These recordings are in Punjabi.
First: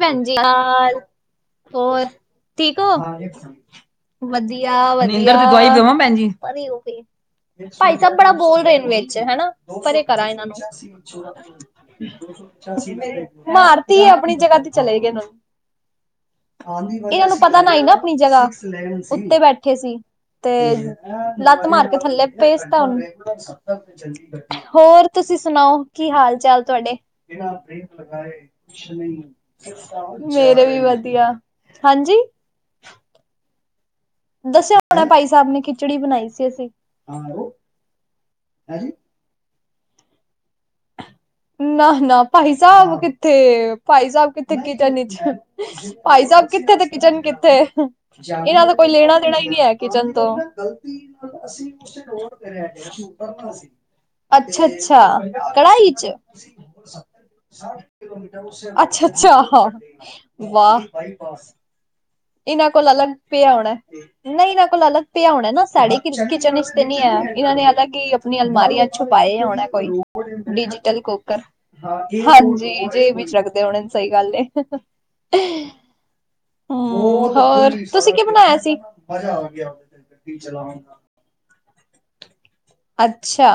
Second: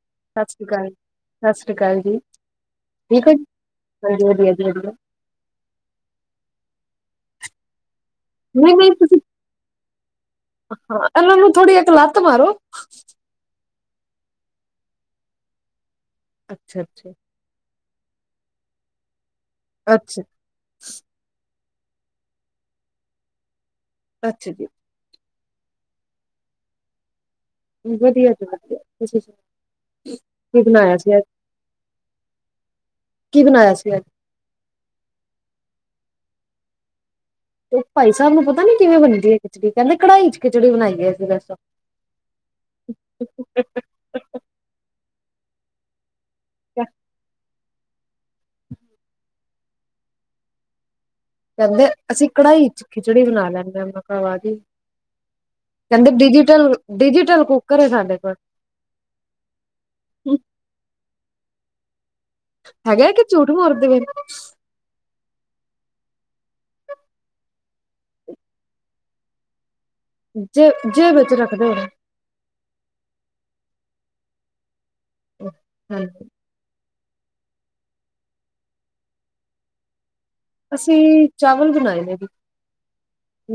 ਭੈਣਜੀ ਸਤਿ ਸ਼੍ਰੀ ਅਕਾਲ, ਸਤਿ ਸ਼੍ਰੀ ਅਕਾਲ ਹੋਰ ਜੀ, ਠੀਕ ਹੋ, ਵਧੀਆ ਵਧੀਆ । ਪਾਈ ਸਭ ਬੜਾ ਬੋਲ ਨਹੀਂ ਰਹੇ ਨੇ ਨਹੀਂ ਵਿੱਚ ਤੁਸੀਂ ਹਨਾ ਪਰ ਇੱਕ ਕਰਾ ਇਹਨਾਂ ਹਾਂ ਇਹਨਾਂ ਨੂੰ ਥੋੜ੍ਹੀ ਇੱਕ ਲੱਤ ਮਾਰੋ, ਮ ਮਾਰਗ ਤ ਆਪਣੀ ਜਗ੍ਹਾ ਤੇ ਚਲੇ ਗਏ ਅੱਛਾ ਅੱਛਾ ਇਹਨਾਂ ਨੂੰ ਪਤਾ ਨਾ ਨਾ ਆਪ ਜਗਾ ਤੇ ਬੈਠੇ ਸੀ ਅੱਛਾ ਤੇ ਲੱਤ ਮਾਰ ਥੱਲੇ ਪੇਸ ਤਾਂ ਉਹਨੂੰ ਅੱਛਾ ਜੀ, ਹੋਰ ਤੁਸੀਂ ਸੁਣਾਓ ਕੀ ਹਾਲ ਚਾਲ ਤੁਹਾਡੇ। ਵਧੀਆ ਚ ਮੇਰੇ ਵੀ ਸੀ ਅੱਜ, ਵਧੀਆ ਹਾਂਜੀ ਕੀ ਬਣਾਇਆ ਸੀ ਆਜ? ਦੱਸਿਆ ਹੁਣਾ ਭਾਈ ਸਾਹਿਬ ਨੇ ਖਿਚੜੀ ਬਣਾਈ ਸੀ ਅਸੀ। ਤੇ ਭਾਈ ਸਾਹਿਬ ਨੂੰ ਪਤਾ ਨੀ, ਕਿਵੇਂ ਬਣਦੀ ਆ? ਕਹਿੰਦੇ ਕੜਾਈ ਚ ਖੀਚੜੀ ਬਣਾਈ ਦੀ ਆ। ਨਾ, ਨਾ ਭਾਈ ਸਾਹਿਬ ਕਿੱਥੇ, ਭਾਈ ਸਾਹਿਬ ਕਿੱਥੇ ਕੀਚਨ ਨਚ [unintelligible] ਭਾਈ ਸਾਹਿਬ ਕਿੱਥੇ, ਤੇ ਕਿਚਨ ਕਿੱਥੇ ਇਹਨਾਂ ਦਾ ਕੋਈ ਲੇਣਾ ਦੇਣਾ ਈ ਨੀ ਐ ਕਿਚਨ ਤੋਂ ਕਹਿੰਦੇ ਅਸੀਂ ਕੜਾਹੀ ਚ ਖਿਚੜੀ ਬਣਾ ਲੈਂਦੇ ਹਾਂ, ਮੈਂ ਕਿਹਾ ਵਾਹ [unintelligible] ਜੀ। ਅੱਛਾ, ਅੱਛਾ। ਕੜਾਈ ਚ ਕਹਿੰਦੇ ਡਿਜੀਟਲ ਡਿਜੀਟਲ ਕੁੱਕਰ ਹੈ ਸਾਡੇ ਕੋਲ, ਅੱਛਾ, ਅੱਛਾ, ਵਾਹ! ਇਹਨਾਂ ਕੋਲ ਅਲੱਗ ਹੈਗਾ ਕਿ ਝੂਠ ਪਿਆ ਉਣਾ, ਮਾਰਦੇ ਪਏ? ਨਹੀਂ ਇਹਨਾਂ ਕੋਲ ਅਲੱਗ ਪਿਆਉਣਾ ਨਾ ਸਡੇ ਕਿਚਨ ਵਿਚ ਤੇ ਨੀ ਹੈ। ਇਹਨਾਂ ਨੇ ਅਲ ਕਿ ਆਪਣੀਆਂ ਅਲਮਾਰੀਆਂ ਛੁਪਾਏ ਹੋਣਾ ਜੇ ਡਿਜੀਟਲ ਜੇਬ ਵਿੱਚ ਕੂੱਕਰ ਰੱਖਦੇ ਹੋਣੇ, ਹਾਂਜੀ ਜੇ ਵਿੱਚ ਹੋਣੇ ਸਹੀ ਗੱਲ ਏ। ਹਾਂ ਜੀ। ਹਮ ਹੋਰ ਤੁਸੀਂ ਕੀ ਬਣਾਇਆ ਸੀ? ਅਸੀ ਚਾਵਲ ਬਨਾਏ ਨੇ ਵੀ ਅੱਛਾ!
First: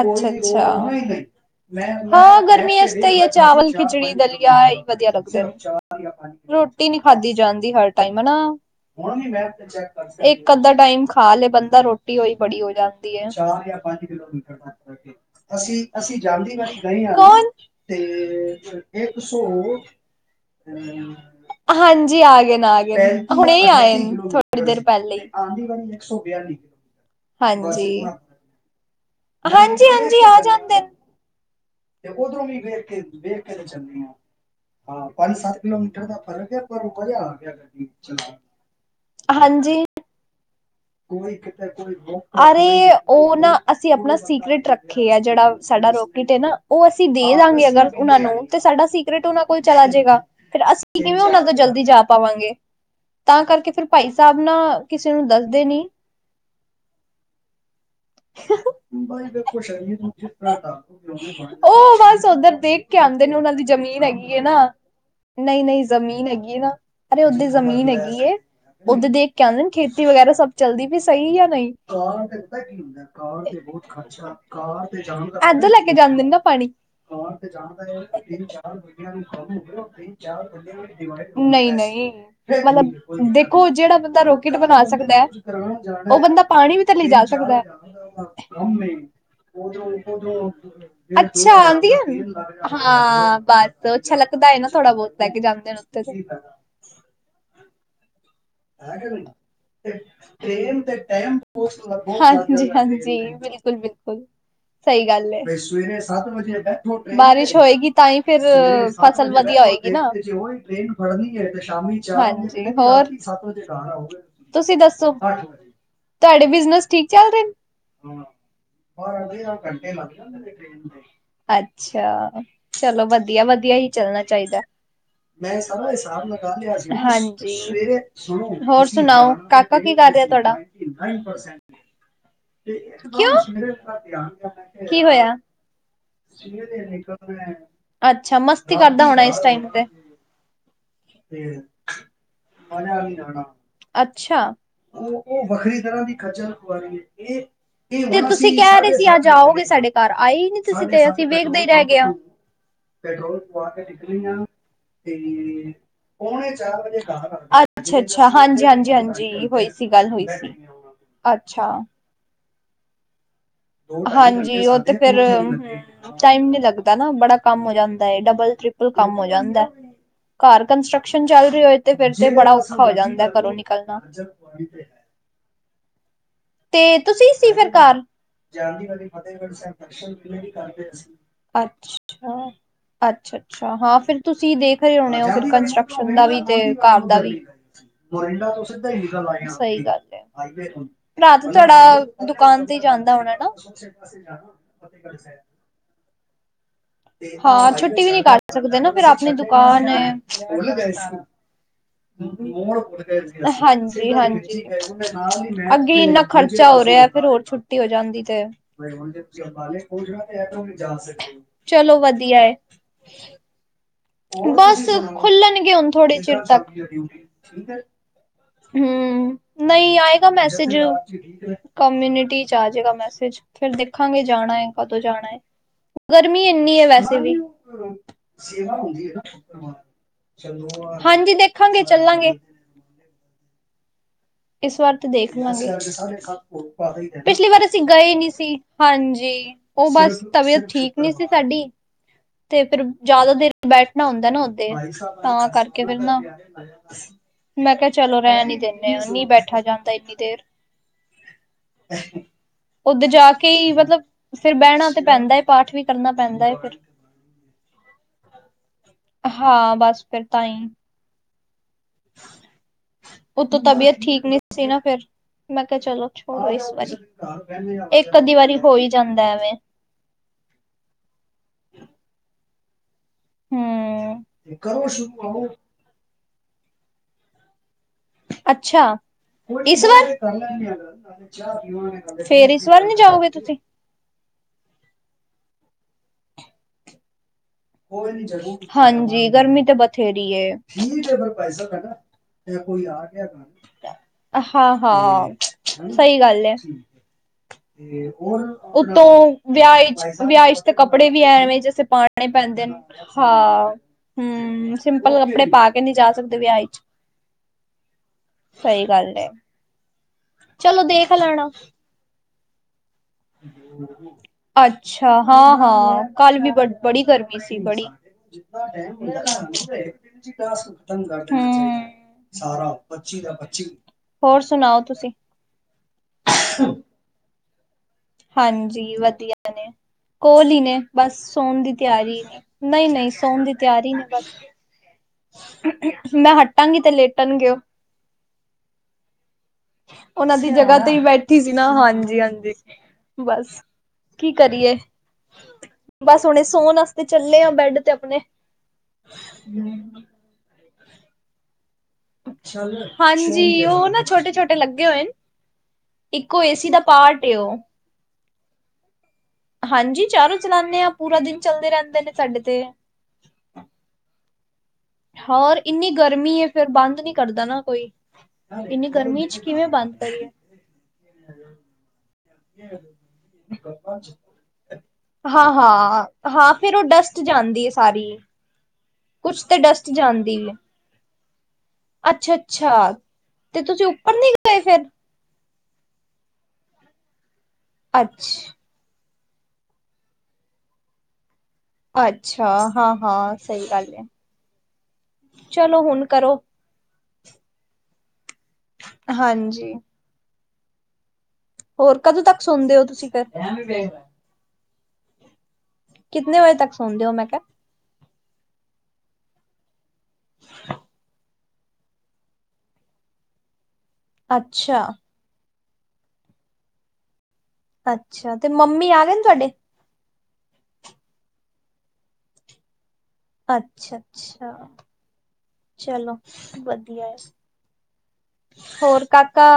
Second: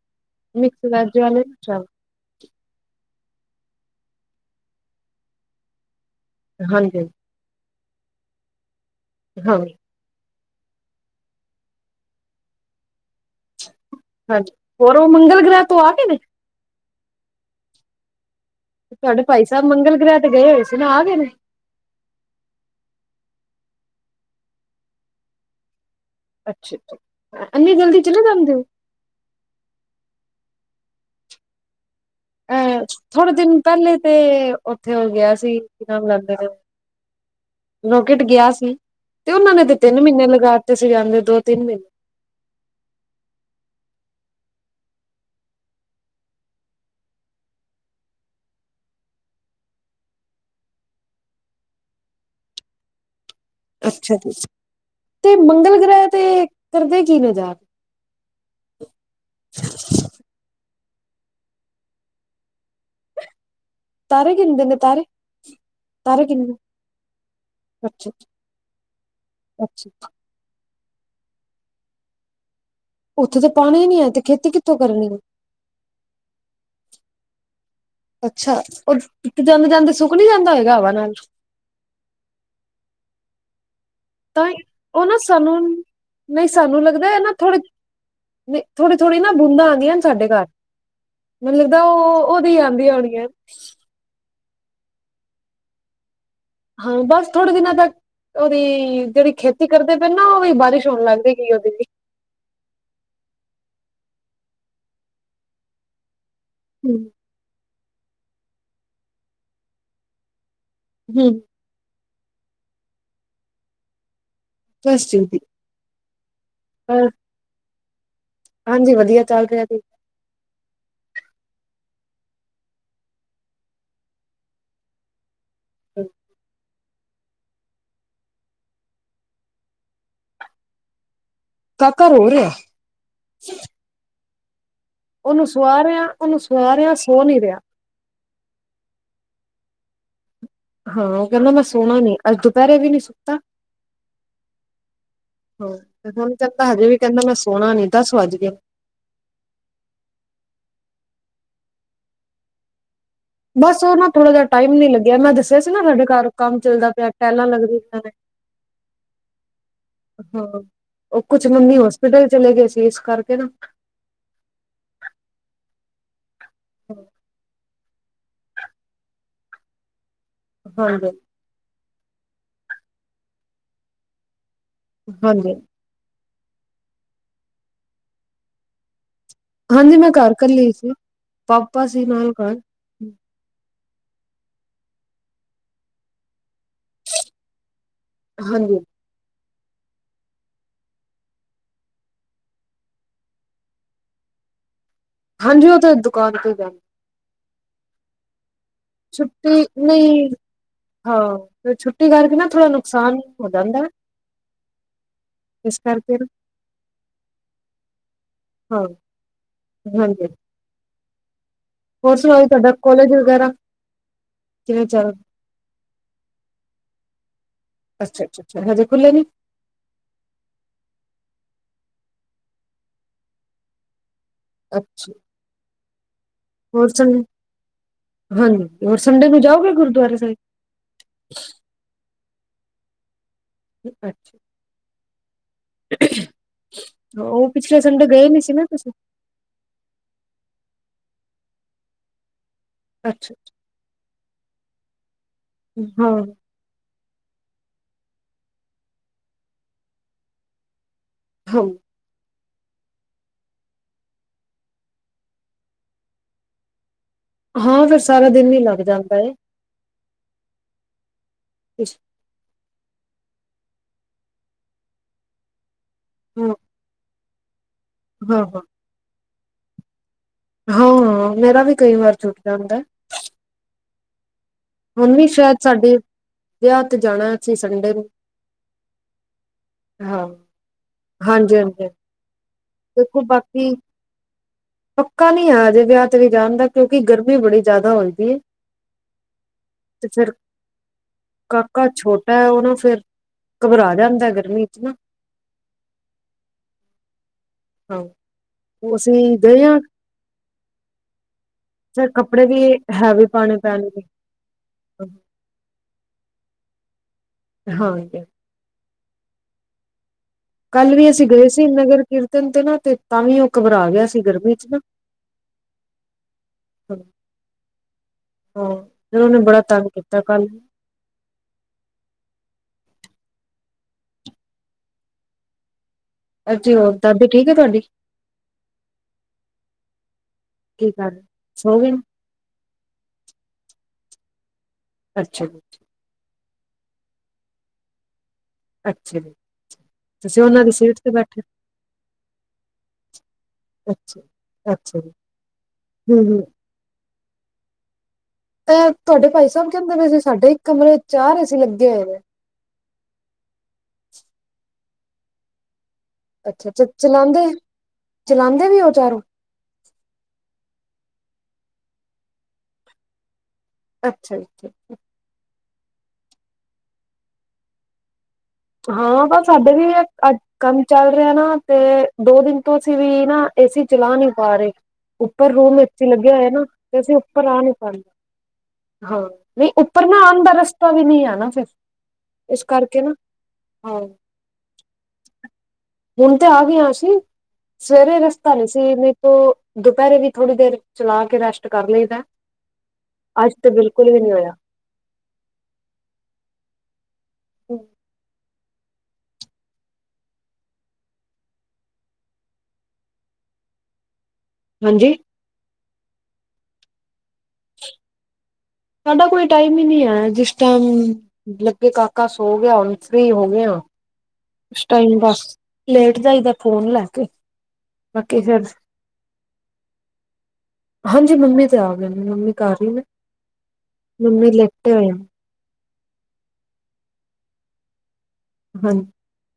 ਅੱਛਾ, ਅੱਛਾ ਮਿਕਸ ਵੈਜ ਵਾਲੇ ਚਾਵਲ ਹਾਂ ਗਰਮੀ ਚ ਤਾ ਏ ਆ। ਚਾਵਲ, ਖਿਚੜੀ, ਦਲੀਆ ਏ ਈ ਵਧੀਆ ਲੱਗਦਾ। ਰੋਟੀ ਨਈ ਹਾਂਜੀ ਖਾਧੀ ਜਾਂਦੀ ਹਰ ਟਾਈਮ ਨਾਂ ਹਾਂ [unintelligible] ਇੱਕ-ਅੱਧਾ ਟਾਈਮ ਖਾ ਲਏ ਬੰਦਾ ਰੋਟੀ ਓਈ। ਬੜੀ ਹੋ ਜਾ। ਦੀ ਏ। ਚਾਰ ਜਾਂ ਪੰਜ ਹਾਂਜੀ ਕਿਲੋਮੀਟਰ ਹੋਰ ਉਹ ਤ ਮੰਗਲ ਗ੍ਰਹਿ ਤੋਂ ਅਸੀਂ, ਆ ਗਏ ਨੇ ਅਸੀਂ ਜਾਂਦੀ ਰਹੇ ਆ। ਕੋਂਣ? ਤੇ ਤੁਹਾਡੇ ਭਾਈ ਸਾਹਿਬ ਮੰਗਲ ਗ੍ਰਹਿ ਤੇ ਗਏ ਹੋਏ ਸੀ [unintelligible] ਨਾ ਆ ਗਏ ਨੇ ਹਾਂਜੀ ਆ ਗਏ ਨ, ਆ ਗਏ ਨੇ। ਹੁਣੇ ਆਏ, ਥੋੜੀ ਦੇਰ ਪਹਿਲੇ ਈ। ਅੱਛਾ [inaudible] ਅੱਛਾ ਹਾਂਜੀ, ਇੰਨੀ ਜਲਦੀ ਚਲੇ ਜਾਂਦੇ ਹੋ ਹਾਂਜੀ, ਹਾਂਜੀ, ਆਗੇ ਜਾਂਦੇ [unintelligible] ਅਹ, ਥੋੜੇ ਦਿਨ ਪਹਿਲੇ ਤੇ ਉੱਥੇ ਉਹ ਗਿਆ ਸੀ ਕੀ ਨਾਮ ਲੈਂਦੇ ਨੇ, ਰੋਕੇਟ ਗਿਆ ਸੀ ਤੇ ਉਹਨਾਂ ਨੇ ਤੇ ਹਾਂਜੀ। ਤਿੰਨ ਮਹੀਨੇ ਲਗਾ। ਤੇ ਸੀ ਜਾਂਦੇ ਦੋ ਤਿੰਨ ਮਹੀਨੇ ਅਰੇ, ਉਹ ਨਾ ਅਸੀਂ ਆਪਣਾ ਸੀਕਰੇਟ ਰੱਖੇ ਆ। ਜਿਹੜਾ ਸਾਡਾ ਰੋਕੇਟ ਏ ਨਾ, ਉਹ ਅਸੀਂ ਦੇ ਦਾਂਗੇ ਅਗਰ ਉਹਨਾਂ ਨੂੰ, ਤੇ ਸਾਡਾ ਸੀਕਰੇਟ ਉਹਨਾਂ ਕੋਲ ਚਲਾ ਜੇਗਾ, ਫਿਰ ਅਸੀਂ ਕਿਵੇਂ ਉਹਨਾਂ ਤੋਂ ਜਲਦੀ ਜਾ ਪਾਵਾਂਗੇ। ਤਾਂ ਕਰਕੇ ਫਿਰ ਪਾਈ ਅੱਛਾ ਜੀ ਸਾਬ ਨਾ ਕਿਸੇ ਨੂੰ ਤੇ ਦੱਸ ਦੇ ਮੰਗਲ ਨੀ ਗ੍ਰਹਿ ਤੇ ਕਰਦੇ ਕੀ ਨੇ ਜਾ ਕੇ ਉਹ ਬਸ ਔਧਰ ਦੇਖ ਕੇ ਆਂਦੇ ਨੇ ਉਹਨਾਂ ਦੀ ਜ਼ਮੀਨ ਤਾਰੇ ਹੈਗੀ ਹੈ ਨਾ, ਗਿਣਦੇ ਨੇ ਤਾਰੇ ਨਹੀਂ-ਨਹੀਂ, ਤਾਰੇ ਜਮੀਨ ਹੈਗੀ ਗਿਣਦੇ ਹੈ ਨਾ, ਅਰੇ ਓਦੇ ਜ਼ਮੀਨ ਅੱਛਾ ਹੈਗੀ, ਓਦੇ ਦੇਖ ਕੇ ਆਂਦੇ ਨੇ ਅੱਛਾ ਖੇਤੀ ਵਗੈਰਾ ਚਲਦੀ ਵੀ ਸਹੀ ਜਾ ਨਹੀਂ? ਇੱਦੋ ਉੱਥੇ ਤਾਂ ਪਾਣੀ ਨੀ ਹੈ ਤੇ ਖੇਤੀ ਕਿੱਥੋਂ ਕਰਨੀ ਹੈ ਲੈ ਕੇ ਜਾਂਦੇ ਨੇ ਨਾ ਪਾਣੀ। ਹੋਰ ਤੇ ਜਾ ਅੱਛਾ ਉਹ ਜਾਂਦੇ ਜਾਂਦੇ ਸੁੱਕ ਨੀ ਜਾਂਦਾ ਹੋਏਗਾ ਹਵਾ ਨਾਲ ਨਹੀਂ-ਨਹੀਂ, ਮਤਲਬ ਦੇ ਉਹ ਜਿਹੜਾ ਬੰਦਾ ਤਾਂ ਹੀ ਰੋਕੀਟ ਬਣਾ ਉਹ ਸਕਦਾ ਨਾ ਸਾਨੂੰ ਉਹ ਬੰਦਾ ਨਹੀਂ ਪਾਣੀ ਸਾਨੂੰ ਵੀ ਤਾ ਲੈਂ ਲੱਗਦਾ ਹੈ ਜਾ ਨਾ ਥੋੜੇ ਸਕਦਾ, ਥੋੜੀ ਥੋੜੀ ਨਾ ਬੂੰਦਾਂ ਆਉਂਦੀਆਂ ਨੇ ਸਾਡੇ ਘਰ ਅੱਛਾ ਮੈਨੂੰ ਲੱਗਦਾ ਆਦੀ ਏ ਉਹ ਉਹਦੀ ਆਉਂਦੀਆਂ ਹੋਣੀਆਂ ਹਾਂ ਬਸ [unintelligible] ਨਾ ਥੋੜਾ ਬਹੁਤ ਲੈ ਕੇ ਜਾਂਦੇ ਨੇ ਉੱਥੇ ਤੇ। ਹਾਂ, ਬਸ ਥੋੜੇ ਦਿਨਾਂ ਤੱਕ ਉਹਦੀ ਹਾਂਜੀ-ਹਾਂਜੀ। ਜਿਹੜੀ ਖੇਤੀ ਕਰਦੇ ਪਏ ਨਾ ਉਹ ਵੀ ਬਾਰਿਸ਼ ਹੋਣ ਲੱਗ ਜਾਏਗੀ ਉਹਦੀ ਵੀ ਜੀ, ਬਿਲਕੁਲ-ਬਿਲਕੁਲ, ਸਹੀ ਗੱਲ ਏ। ਬਾਰਿਸ਼ ਹੋਏਗੀ ਤਾਂ ਹੀ ਫੇਰ ਫਸਲ ਵਧੀਆ ਹੋਏਗੀ ਨਾ [inaudible] ਹਾਂਜੀ ਹੂੰ ਹੋਰ, ਸੱਤ ਵਜੇ ਘਰ ਆਉਗੇ। ਤੁਸੀਂ ਬਸ ਦੱਸੋ ਠੀਕ ਤੁਹਾਡੇ ਬਿਜਨਸ ਠੀਕ ਚੱਲ ਰਹੇ ਨੇ? ਹਾਂ ਹਾਂਜੀ ਵਧੀਆ ਬਾਰਾ ਚੱਲ ਤੇਰਾ ਰਿਹਾ ਜੀ ਘੰਟੇ ਲੱਗ ਜਾਂਦੇ ਨੇ, ਅੱਛਾ, ਚਲੋ ਵਧੀਆ-ਵਧੀਆ ਹੀ ਚੱਲਣਾ ਚਾਹੀਦਾ। ਮੈਂ ਸਾਰਾ ਹਿਸਾਬ ਲਗਾ ਲਿਆ ਸੀ। ਹਾਂਜੀ, ਹੋਰ ਸੁਣਾਓ ਕਾਕਾ ਕੀ ਕਰ ਰਿਹਾ ਤੁਹਾਡਾ? ਕਾਕਾ ਰੋ ਰਿਹਾ ਕਿਓ? ਹਾਂ, ਕੀ ਹੋਇਆ ਉਹਨੂੰ ਸਵਾ ਰਿਹਾ ਉਹਨੂੰ ਸਵਾ ਰਿਹਾ ਸੋ ਨੀ ਰਿਹਾ ਅੱਛਾ ਮਸਤੀ ਕਰਦਾ ਹੋਣਾ ਇਸ ਟਾਈਮ, [unintelligible] ਹਾਂ ਉਹ ਕਹਿੰਦਾ ਮੈਂ ਸੋਨਾਂ ਨੀ ਅੱਜ ਦੁਪਹਿਰ ਅੱਛਾ [inaudible] ਹੁਣ ਤੱਕ ਤਾਂ ਹਜੇ ਵੀ ਕਹਿੰਦਾ ਮੈਂ ਸੋਣਾ ਨੀ ਦਸ ਵੱਜ ਗਏ। ਤੁਸੀਂ ਕਹਿ ਰਹੇ ਸੀ ਅੱਜ ਆਓਗੇ ਸਾਡੇ ਘਰ ਆਏ ਨ ਤੁਸੀਂ ਤੇ ਵੇਖਦੇ ਹੀ ਰਹਿ ਗਿਆ ਬਸ ਉਹ ਨਾ ਥੋੜਾ ਜਿਹਾ ਟਾਈਮ ਨੀ ਲੱਗਿਆ ਮੈਂ ਦੱਸਿਆ ਸੀ ਨਾ ਸਾਡੇ ਘਰ ਕੰਮ ਚੱਲਦਾ ਪਿਆ ਟਾਇਲਾਂ ਲੱਗਦੀਆਂ ਅੱਛਾ ਹਾਂਜੀ ਹਾਂਜੀ ਹਾਂਜੀ ਹੋਈ ਸੀ ਗੱਲ ਹੋਈ ਸੀ ਹਾਂ ਉਹ ਕੁਛ ਅੱਛਾ ਮੰਮੀ ਹੋਸਪਿਟਲ ਚਲੇ ਗਏ ਸੀ ਇਸ ਕਰਕੇ ਨਾ ਹਾਂਜੀ ਉਹ ਤੇ ਫਿਰ ਟਾਈਮ ਨੀ ਲੱਗਦਾ ਨਾ ਬੜਾ ਕੰਮ ਹੋ ਜਾਂਦਾ ਤੇ ਡਬਲ ਟ੍ਰਿਪਲ ਕੰਮ ਹੋ ਜਾਂਦੈ ਘਰ ਹਾਂਜੀ। ਕੰਸਟੱਰਕਸ਼ਨ ਚੱਲ ਰਹੀ ਹੋਏ ਤੇ ਫੇਰ ਤੇ ਬੜਾ ਔਖਾ ਹੋ ਜਾਂਦਾ ਘਰੋਂ ਨਿਕਲਣਾ ਹਾਂਜੀ ਤੇ ਤੁਸੀਂ ਸੀ ਫਿਰ ਘਰ ਹਾਂਜੀ ਮੈਂ ਘਰ [unintelligible] ਕੱਲੀ ਸੀ ਪਾਪਾ ਸੀ ਨਾਲ ਅੱਛਾ ਘਰ। ਅੱਛਾ ਅੱਛਾ ਹਾਂ ਫਿਰ ਤੁਸੀਂ ਦੇਖ ਰਹੇ ਹੋਣੇ ਹੋ ਫਿਰ ਕੰਸਟਰਕਸ਼ਨ ਦਾ ਵੀ ਤੇ ਘਰ ਦਾ ਵੀ ਮੋਰਿੰਡਾ ਤੋਂ ਹਾਂਜੀ ਸਿੱਧਾ ਹੀ ਨਿਕਲ ਆਏ ਆਂ ਸਹੀ ਗੱਲ ਏ ਭਰਾ ਤੇ ਤੁਹਾਡਾ ਦੁਕਾਨ ਤੇ ਹੀ ਜਾਂਦਾ ਹੋਣਾ ਨਾ ਹਾਂਜੀ ਉਹ ਤੇ ਦੁਕਾਨ ਤੇ ਹੀ ਜਾਦੇ ਹਾਂ ਛੁੱਟੀ ਵੀ ਨੀ ਕਰ ਸਕਦੇ ਨਾ ਫਿਰ ਆਪਣੀ ਦੁਕਾਨ ਏ ਨਹੀਂ ਹਾਂ ਫਿਰ ਛੁੱਟੀ ਕਰਕੇ ਨਾ ਥੋੜਾ ਨੁਕਸਾਨ ਹੋ ਜਾਂਦਾ ਹਾਂਜੀ ਹਾਂਜੀ ਇਸ [inaudible] ਕਰਕੇ ਇਨਾ ਨਾ। ਖਰਚਾ ਹੋ ਰਿਹਾ ਫਿਰ ਹੋਰ ਛੁੱਟੀ ਹੋ ਜਾਂਦੀ ਤੇ [inaudible] ਹਾਂ ਦ ਹਾਂਜੀ ਸਕ ਹੋਰ ਸੁਣਾਓ ਤੁਹਾਡਾ ਕੋਲੇਜ ਵਗੈਰਾ। [inaudible] ਬਸ ਕਿਵੇਂ ਚੱਲ ਖੁਲਣਗੇ ਹੁਣ ਥੋੜੇ ਚਿਰ ਤੱਕ ਅੱਛਾ ਅੱਛਾ ਅੱਛਾ ਹਜੇ ਖੁੱਲੇ ਨੀ ਹਮ ਨਹੀਂ ਆਏਗਾ ਮੈਸੇਜ। ਕਮਿਊਨਿਟੀ ਚ ਆ ਜਏਗਾ ਮੈਸੇਜ ਫਿਰ ਦੇਖ। ਕਲ ਜਾਣਾ ਹੈ। ਕਦੋਂ ਅੱਛਾ ਜਾਣਾ ਹੈ ਗਰਮੀ ਇੰਨੀ ਹੈ ਹੋਰ ਵੈਸੇ ਸੰਡੇ ਵੀ [unintelligible] ਹਾਂਜੀ ਹੋਰ ਸੰਡੇ ਨੂੰ ਜਾਓਗੇ ਗੁਰਦੁਆਰਾ ਹਾਂਜੀ। ਦੇਖਾਂਗੇ ਚੱਲਾਂਗੇ। ਅੱਛਾ। ਇਸ ਵਾਰਤ ਦੇਖ ਪਿਛਲੀ ਉਹ ਵਾਰ ਪਿਛਲੇ ਅਸੀਂ ਸੰਡੇ ਗਏ ਨਹੀ ਨੀ ਸੀ ਨਾ ਤੁਸੀਂ ਹਾਂਜੀ ਉਹ ਬਸ ਤਬੀਅਤ ਠੀਕ ਨੀ ਸੀ ਸਾਡੀ। ਤੇ ਫੇਿਰ ਜਿਆਦਾ ਅੱਛਾ ਦੇਰ ਬੈਠਣਾ ਹੁੰਦਾ ਨਾ ਓਦੇ ਤਾਂ ਕਰਕੇ ਫਿਰ ਹਾਂ ਨਾ ਮੈਂ ਕਿਹਾ ਚਲੋ ਰਹਿਣ ਈ ਦੇਨੇ ਆ। ਬੈਠਾ ਜਾਂਦਾ ਇੰਨੀ ਦੇਰ। ਹਾਂ [unintelligible] ਉੱਧਰ ਜਾ ਕੇ ਹੀ ਮਤਲਬ, ਫਿਰ ਬਹਿਣਾ ਤੇ ਪੈਂਦਾ ਹੈ। ਪਾਠ ਵੀ ਕਰਨਾ ਪੈਂਦਾ ਹੈ। ਫਿਰ ਹਾਂ, ਫਿਰ ਸਾਰਾ ਦਿਨ ਹੀ ਲੱਗ ਜਾਂਦਾ ਹੈ। ਹਾਂ ਬਸ ਫਿਰ ਤਾਂ ਈ। ਅਛ ਉਤੋਂ ਤਬੀਅਤ ਠੀਕ ਨਹੀਂ ਸੀ ਨਾ, ਫਿਰ ਮੈਂ ਕਿਹਾ, ਚਲੋ ਛੋੜੋ ਹਾਂ ਇਸ ਵਾਰੀ [unintelligible] ਇੱਕ ਅੱਧੀ ਹਾਂ ਵਾਰੀ ਹੋ ਈ ਜਾਂਦਾ [unintelligible] ਹਾਂ, ਮੇਰਾ ਵੀ ਕਈ ਵਾਰ ਟ ਜਾਂਦਾ। ਹਮ ਹੁਣ ਵੀ ਸ਼ਾਇਦ ਸਾਡੇ ਵਿਆਹ ਤੇ ਜਾਣਾ ਅਸੀਂ ਸੰਡੇ ਨੂੰ ਅੱਛਾ, ਇਸ ਵਾਰ, ਹਾਂ ਹਾਂਜੀ ਹਾਂਜੀ ਫੇਰ ਇਸ ਫੇਰ ਨਹੀਂ ਦੇਖੋ ਜਾਓਗੇ ਤੁਸੀਂ ਬਾਕੀ ਪੱਕਾ ਨਹੀਂ ਆ ਅਜੇ ਵਿਆਹ ਤੇ ਵੀ ਜਾਣ ਦਾ ਕਿਉਂਕਿ ਗਰਮ ਹਾਂਜੀ, ਗਰਮੀ ਤੇ ਬਥੇਰੀ ਹਾਂ- ਕਾਕਾ ਛੋਟਾ ਹੈ ਉਹ ਨਾ ਫਿਰ ਘਬਰਾ ਜਾਂਦਾ ਗਰਮੀ ਚ ਨਾ ਹਾਂ, ਸਹੀ ਗੱਲ ਆ। ਹਾਂ ਉੱਤੋਂ ਅਸੀਂ ਗਏ ਹਾਂ ਵਿਆਹ, ਵਿਆਹ ਚ ਤੇ ਕੱਪੜੇ ਵੀ ਐਵੇਂ ਜੈਸੇ ਸਰ ਪਾਣੇ ਕੱਪੜੇ ਵੀ ਪੈਂਦੇ ਨੇ, ਹੈਵੀ ਪਾਣੇ ਹਾਂ ਪੈਣਗੇ ਹਮ ਸਿੰਪਲ ਕੱਪੜੇ ਪਾ ਕੇ ਨਹੀਂ ਜਾ ਸਕਦੇ। ਵਿਆਹ ਚ ਹਾਂ ਜੀ। [unintelligible] ਚਲੋ ਕੱਲ ਵੀ ਦੇਖ ਅਸੀਂ ਗਏ ਲੈਣਾ ਸੀ ਨਗਰ ਕੀਰਤ ਨ ਤੇ ਤਾਂ ਵੀ ਉਹ ਘਬਰਾ ਗਿਆ ਸੀ ਗਰਮੀ ਚ ਨਾ ਅੱਛਾ, ਹਾਂ- ਹਾਂ ਕੱਲ ਵੀ ਬੜੀ ਗਰਮੀ ਸੀ ਬੜੀ ਹਾਂ ਫਿਰ ਉਹਨੇ ਬੜਾ ਤੰਗ ਕੀਤਾ ਪੱਚੀ ਕੱਲ ਦਾੱਚੀ, ਹੋਰ ਸੁਣਾਓ ਤੁਸੀਂ? ਅਸੀ ਹੋਰ ਸਭ ਠੀਕ ਤੁਹਾਡੀ ਹਾਂਜੀ ਵਧੀਆ ਨੇ ਕੋਲ ਹੀ ਨੇ ਕੀ ਕਰ ਬਸ ਰਹੇ ਸੋਣ ਦੀ ਸੋ ਗਏ ਤਿਆਰੀ ਨੇ ਨਹੀਂ ਨਹੀਂ ਸੋਣ ਦੀ ਤਿਆਰੀ ਨਹੀਂ ਬੱਸ ਅੱਛਾ ਜੀ ਮੈਂ ਹੱਟ ਟਾਂਗੀ ਤੇ ਲੇਟਣਗੇ ਉਹ ਅੱਛਾ ਜੀ ਉਹਨਾਂ ਦੀ ਜਗ੍ਹਾ ਤੇ ਹੀ ਬੈਠੀ ਸੀ ਨਾ ਹਾਂਜੀ ਹਾਂਜੀ ਬਸ ਅੱਛਾ ਕੀ ਕਰੀਏ ਅੱਛਾ ਜੀ ਬਸ ਹਮ ਹੁਣੇ ਸੋਣਸ ਤੇ ਚੱਲੇ ਆ ਬੈਡ ਤੇ ਆਪਣੇ ਤੇ ਤੁਹਾਡੇ ਭਾਈ ਸਾਹਿਬ ਕਹਿੰਦੇ ਪ ਜੇ ਸਾਡੇ ਕਮਰੇ ਚਾਰ ਐਸੀ ਲੱਗੇ ਜ ਹਾਂਜੀ ਉਹ ਨਾ ਛੋਟੇ ਛੋਟੇ ਲੱਗੇ ਹੋਏ ਨੇ ਇੱਕੋ ਏਸੀ ਦਾ ਅੱਛਾ ਪਾਰਟ ਚਲਾਉਂਦੇ ਉਹ ਚਲਾਉਂਦੇ ਵੀ ਉਹ ਚਾਰੋਂ ਹਾਂਜੀ ਚਾਰੋਂ ਚਲਾਉਦੇ ਹਾਂ ਪੂਰਾ ਦਿਨ ਚਲਦੇ ਰਹਿੰਦੇ ਨੇ ਸਾਡੇ ਤੇ ਅੱਛਾ ਜੀ ਹੋਰ ਇੰਨੀ ਗਰਮੀ ਹੈ ਫੇਿਰ ਬੰਦ ਨੀ ਕਰਦਾ ਨਾ ਕੋਈ ਇੰਨੀ ਹਾਂ ਗਰਮੀ ਚ ਪਰ ਕਿਵੇਂ ਸਾਡੇ ਵੀ ਬੰਦ ਕਰੀਏ ਕੰਮ ਚੱਲ ਰਿਹਾ ਨਾ ਤੇ ਦੋ ਦਿਨ ਤੋਂ ਅਸੀਂ ਵੀ ਨਾ ਏਸੀ ਚਲਾ ਨਹੀਂ ਪਾ ਰਹੇ ਉੱਪਰ ਹਾਂ ਰੂਮ ਹਾਂ ਏਸੀ ਲੱਗਿਆ ਹੋਇਆ ਹਾਂ ਨਾ ਫੇਰ ਉਹ ਤੇ ਅਸੀਂ ਡਸਟ ਉੱਪਰ ਆ ਜਾਂਦੀ ਹੈ ਨੀ ਪਾਦੇ ਸਾਰੀ ਹਾਂ ਕੁਛ ਤੇ ਨਹੀਂ ਡਸਟ ਉੱਪਰ ਨਾ ਜਾਂਦੀ ਆਉਣ ਦਾ ਹੈ ਰਸਤਾ ਵੀ ਨਹੀਂ ਆ ਨਾ ਫਿਰ ਅੱਛਾ ਇਸ ਅੱਛਾ ਕਰਕੇ ਨਾ ਤੇ ਤੁਸੀਂ ਹਾਂ ਉੱਪਰ ਨੀ ਗਏ ਫਿਰ ਹੁਣ ਤੇ ਆ ਗਏ ਅਸੀਂ ਸਵੇਰੇ ਅੱਛ ਰਸਤਾ ਨ ਸੀ ਨ ਦੁਪਹਿਰੇ ਵੀ ਥੋੜੀ ਦੇਰ ਚਲਾ ਕੇ ਰੈਸਟ ਕਰ ਲਈਦਾ ਅੱਛਾ, ਹਾਂ ਹਾਂ ਅੱਜ ਸਹੀ ਤੇ ਗੱਲ ਐ, ਬਿਲਕੁਲ ਵੀ ਨਹੀਂ ਹੋਇਆ ਚਲੋ ਹੁਣ ਕਰੋ। [inaudible] ਹਾਂਜੀ। ਹੋਰ ਕਦੋਂ ਤੱਕ ਸੌਂਦੇ ਹੋ, ਤੁਸੀਂ ਫੇਰ ਹਾਂਜੀ। ਕਿਤਨੇ ਵਜੇ ਤੱਕ ਸੌਂਦੇ ਹੋ, ਮੈਂ ਕਿਹਾ। ਸਾਡਾ ਕੋਈ ਟਾਈਮ ਹੀ ਨਹੀਂ ਏ। ਅ ਜਿਸ ਟਾਇਮ ਲੱਗੇ ਕਾਕਾ ਸੋ ਗਿਆ, ਹੁਣ ਫਰੀ ਹੋ ਗਏ ਆ ਕੁਛ ਅੱਛਾ-ਅੱਛਾ ਟਾਈਮ ਬਸ ਲੇਟ ਜਾਈਦਾ ਫੋਨ ਲੈ ਕੇ ਅੱਛਾ ਬਾਕੀ ਤੇ ਫਿਰ ਮੰਮੀ ਆ ਗਏ ਨੇ ਤੁਹਾਡੇ। ਹਾਂਜੀ, ਮੰਮੀ ਤੇ ਆ ਗਏ ਨੇ, ਮੰਮੀ ਘਰ ਹੀ ਨੇ। ਮੰਮੀ ਅੱਛਾ-ਅੱਛਾ। ਲੇਟੇ ਹੋਏ ਨੇ ਚਲੋ ਵਧੀਆ ਏ। ਹੋਰ ਹਾਂਜੀ ਕਾਕਾ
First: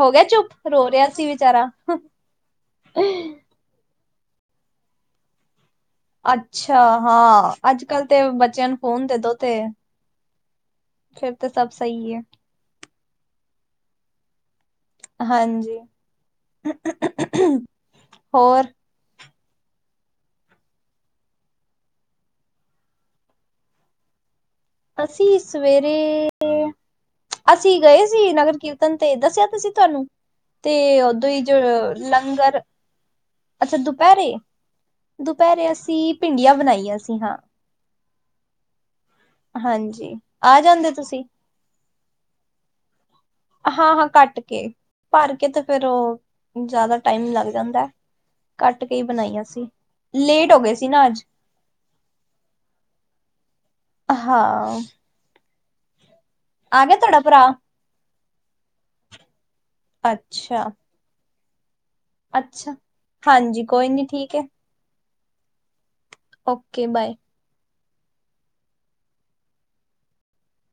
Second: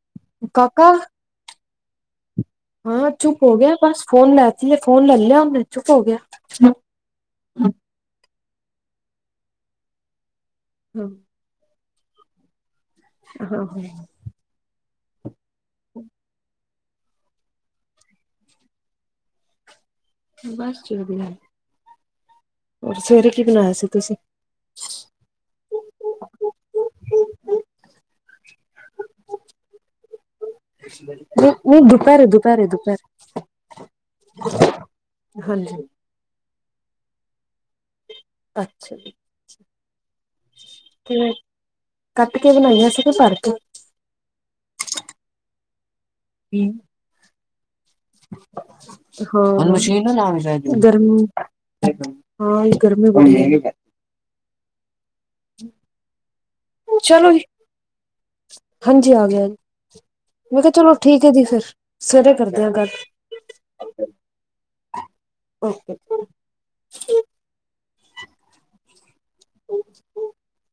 ਹੋ ਗਿਆ ਚੁੱਪ, ਰੋ ਕਾਕਾ ਰਿਹਾ ਸੀ ਵਿਚਾਰਾ। [unintelligible] ਹਾਂ, ਚੁੱਪ ਹੋ ਗਿਆ ਬਸ, ਫੋਨ ਲੈਤੀ ਐ ਫੋਨ ਲੈ ਲਿਆ ਉਹਨੇ। ਚੁੱਪ ਹੋ ਗਿਆ ਹਾਂ ਅੱਛਾ ਹਾਂ, ਅੱਜ ਕੱਲ ਤੇ ਬ ਬੱਚਿਆ ਨੂੰ ਫੋਨ ਦੇਦੋ ਤੇ ਹਾਂ ਫੇਰ ਤੇ ਸਭ ਸਹੀ ਆ। ਹਾਂ-ਹਾਂ। ਹਾਂਜੀ, ਹੋਰ ਬਸ ਚਲ ਰਿਹਾ ਏ। ਹੋਰ ਸਵੇਰੇ ਕੀ ਬਣਾਇਆ ਸੀ ਤੁਸੀਂ? ਅਸੀਂ ਸਵੇਰੇ, ਅਸੀਂ ਗਏ ਸੀ ਨਗਰ ਕੀਰਤਨ ਤੇ ਦੱਸਿਆ ਤੇਸੀ ਤੁਹਾਨੂੰ, ਤੇ ਉਦੋਂ ਹੀ ਨਹੀਂ ਜੋ ਨਹੀਂ ਦੁਪਹਿਰੇ ਲੰਗਰ, ਦੁਪਹਿਰੇ ਦੁਪਹਿਰੇ ਅੱਛਾ ਦੁਪਹਿਰੇ, ਦੁਪਹਿਰੇ ਹਾਂਜੀ ਅਸੀਂ ਭਿੰਡੀਆਂ ਬਣਾਈ ਆ ਸੀ ਹਾਂ। ਅੱਛਾ ਜੀ। ਹਾਂਜੀ। ਆ ਜਾਂਦੇ ਤੇ ਕੱਟ ਕੇ ਬਣਾਈਆਂ ਸੀ। ਕਿ ਭਰ ਕੇ ਹਾਂ-ਹਾਂ, ਕੱਟ ਕੇ, ਭਰ ਕੇ ਤੇ ਫੇਰ ਉਹ ਜ਼ਿਆਦਾ ਟਾਈਮ ਲੱਗ ਜਾਂਦਾ ਹੈ ਕੱਟ ਕੇ ਹੀ ਬਣਾਈਆਂ ਹਾਂ, ਸੀ ਲੇਟ ਹੋ ਗਏ ਸੀ ਨਾ ਅੱਜ ਗਰਮੀ ਹਾਂ ਗਰਮੀ ਬੜੀ ਹਾਂ। [unintelligible] ਆ ਗਿਆ ਤੁਹਾਡਾ ਚਲੋ ਜੀ ਭਰਾ ਹਾਂਜੀ ਆ ਗਿਆ ਜੀ ਮੈਂ ਅੱਛਾ ਕਿਹਾ ਚਲੋ ਠੀਕ। ਐ ਜੀ ਫਿਰ, ਸਵੇਰੇ ਕਰਦੇ ਆ ਅੱਛਾ, ਗੱਲ ਹਾਂਜੀ ਕੋਈ ਨੀ ਠੀਕ ਏ। Okay, bye [unintelligible]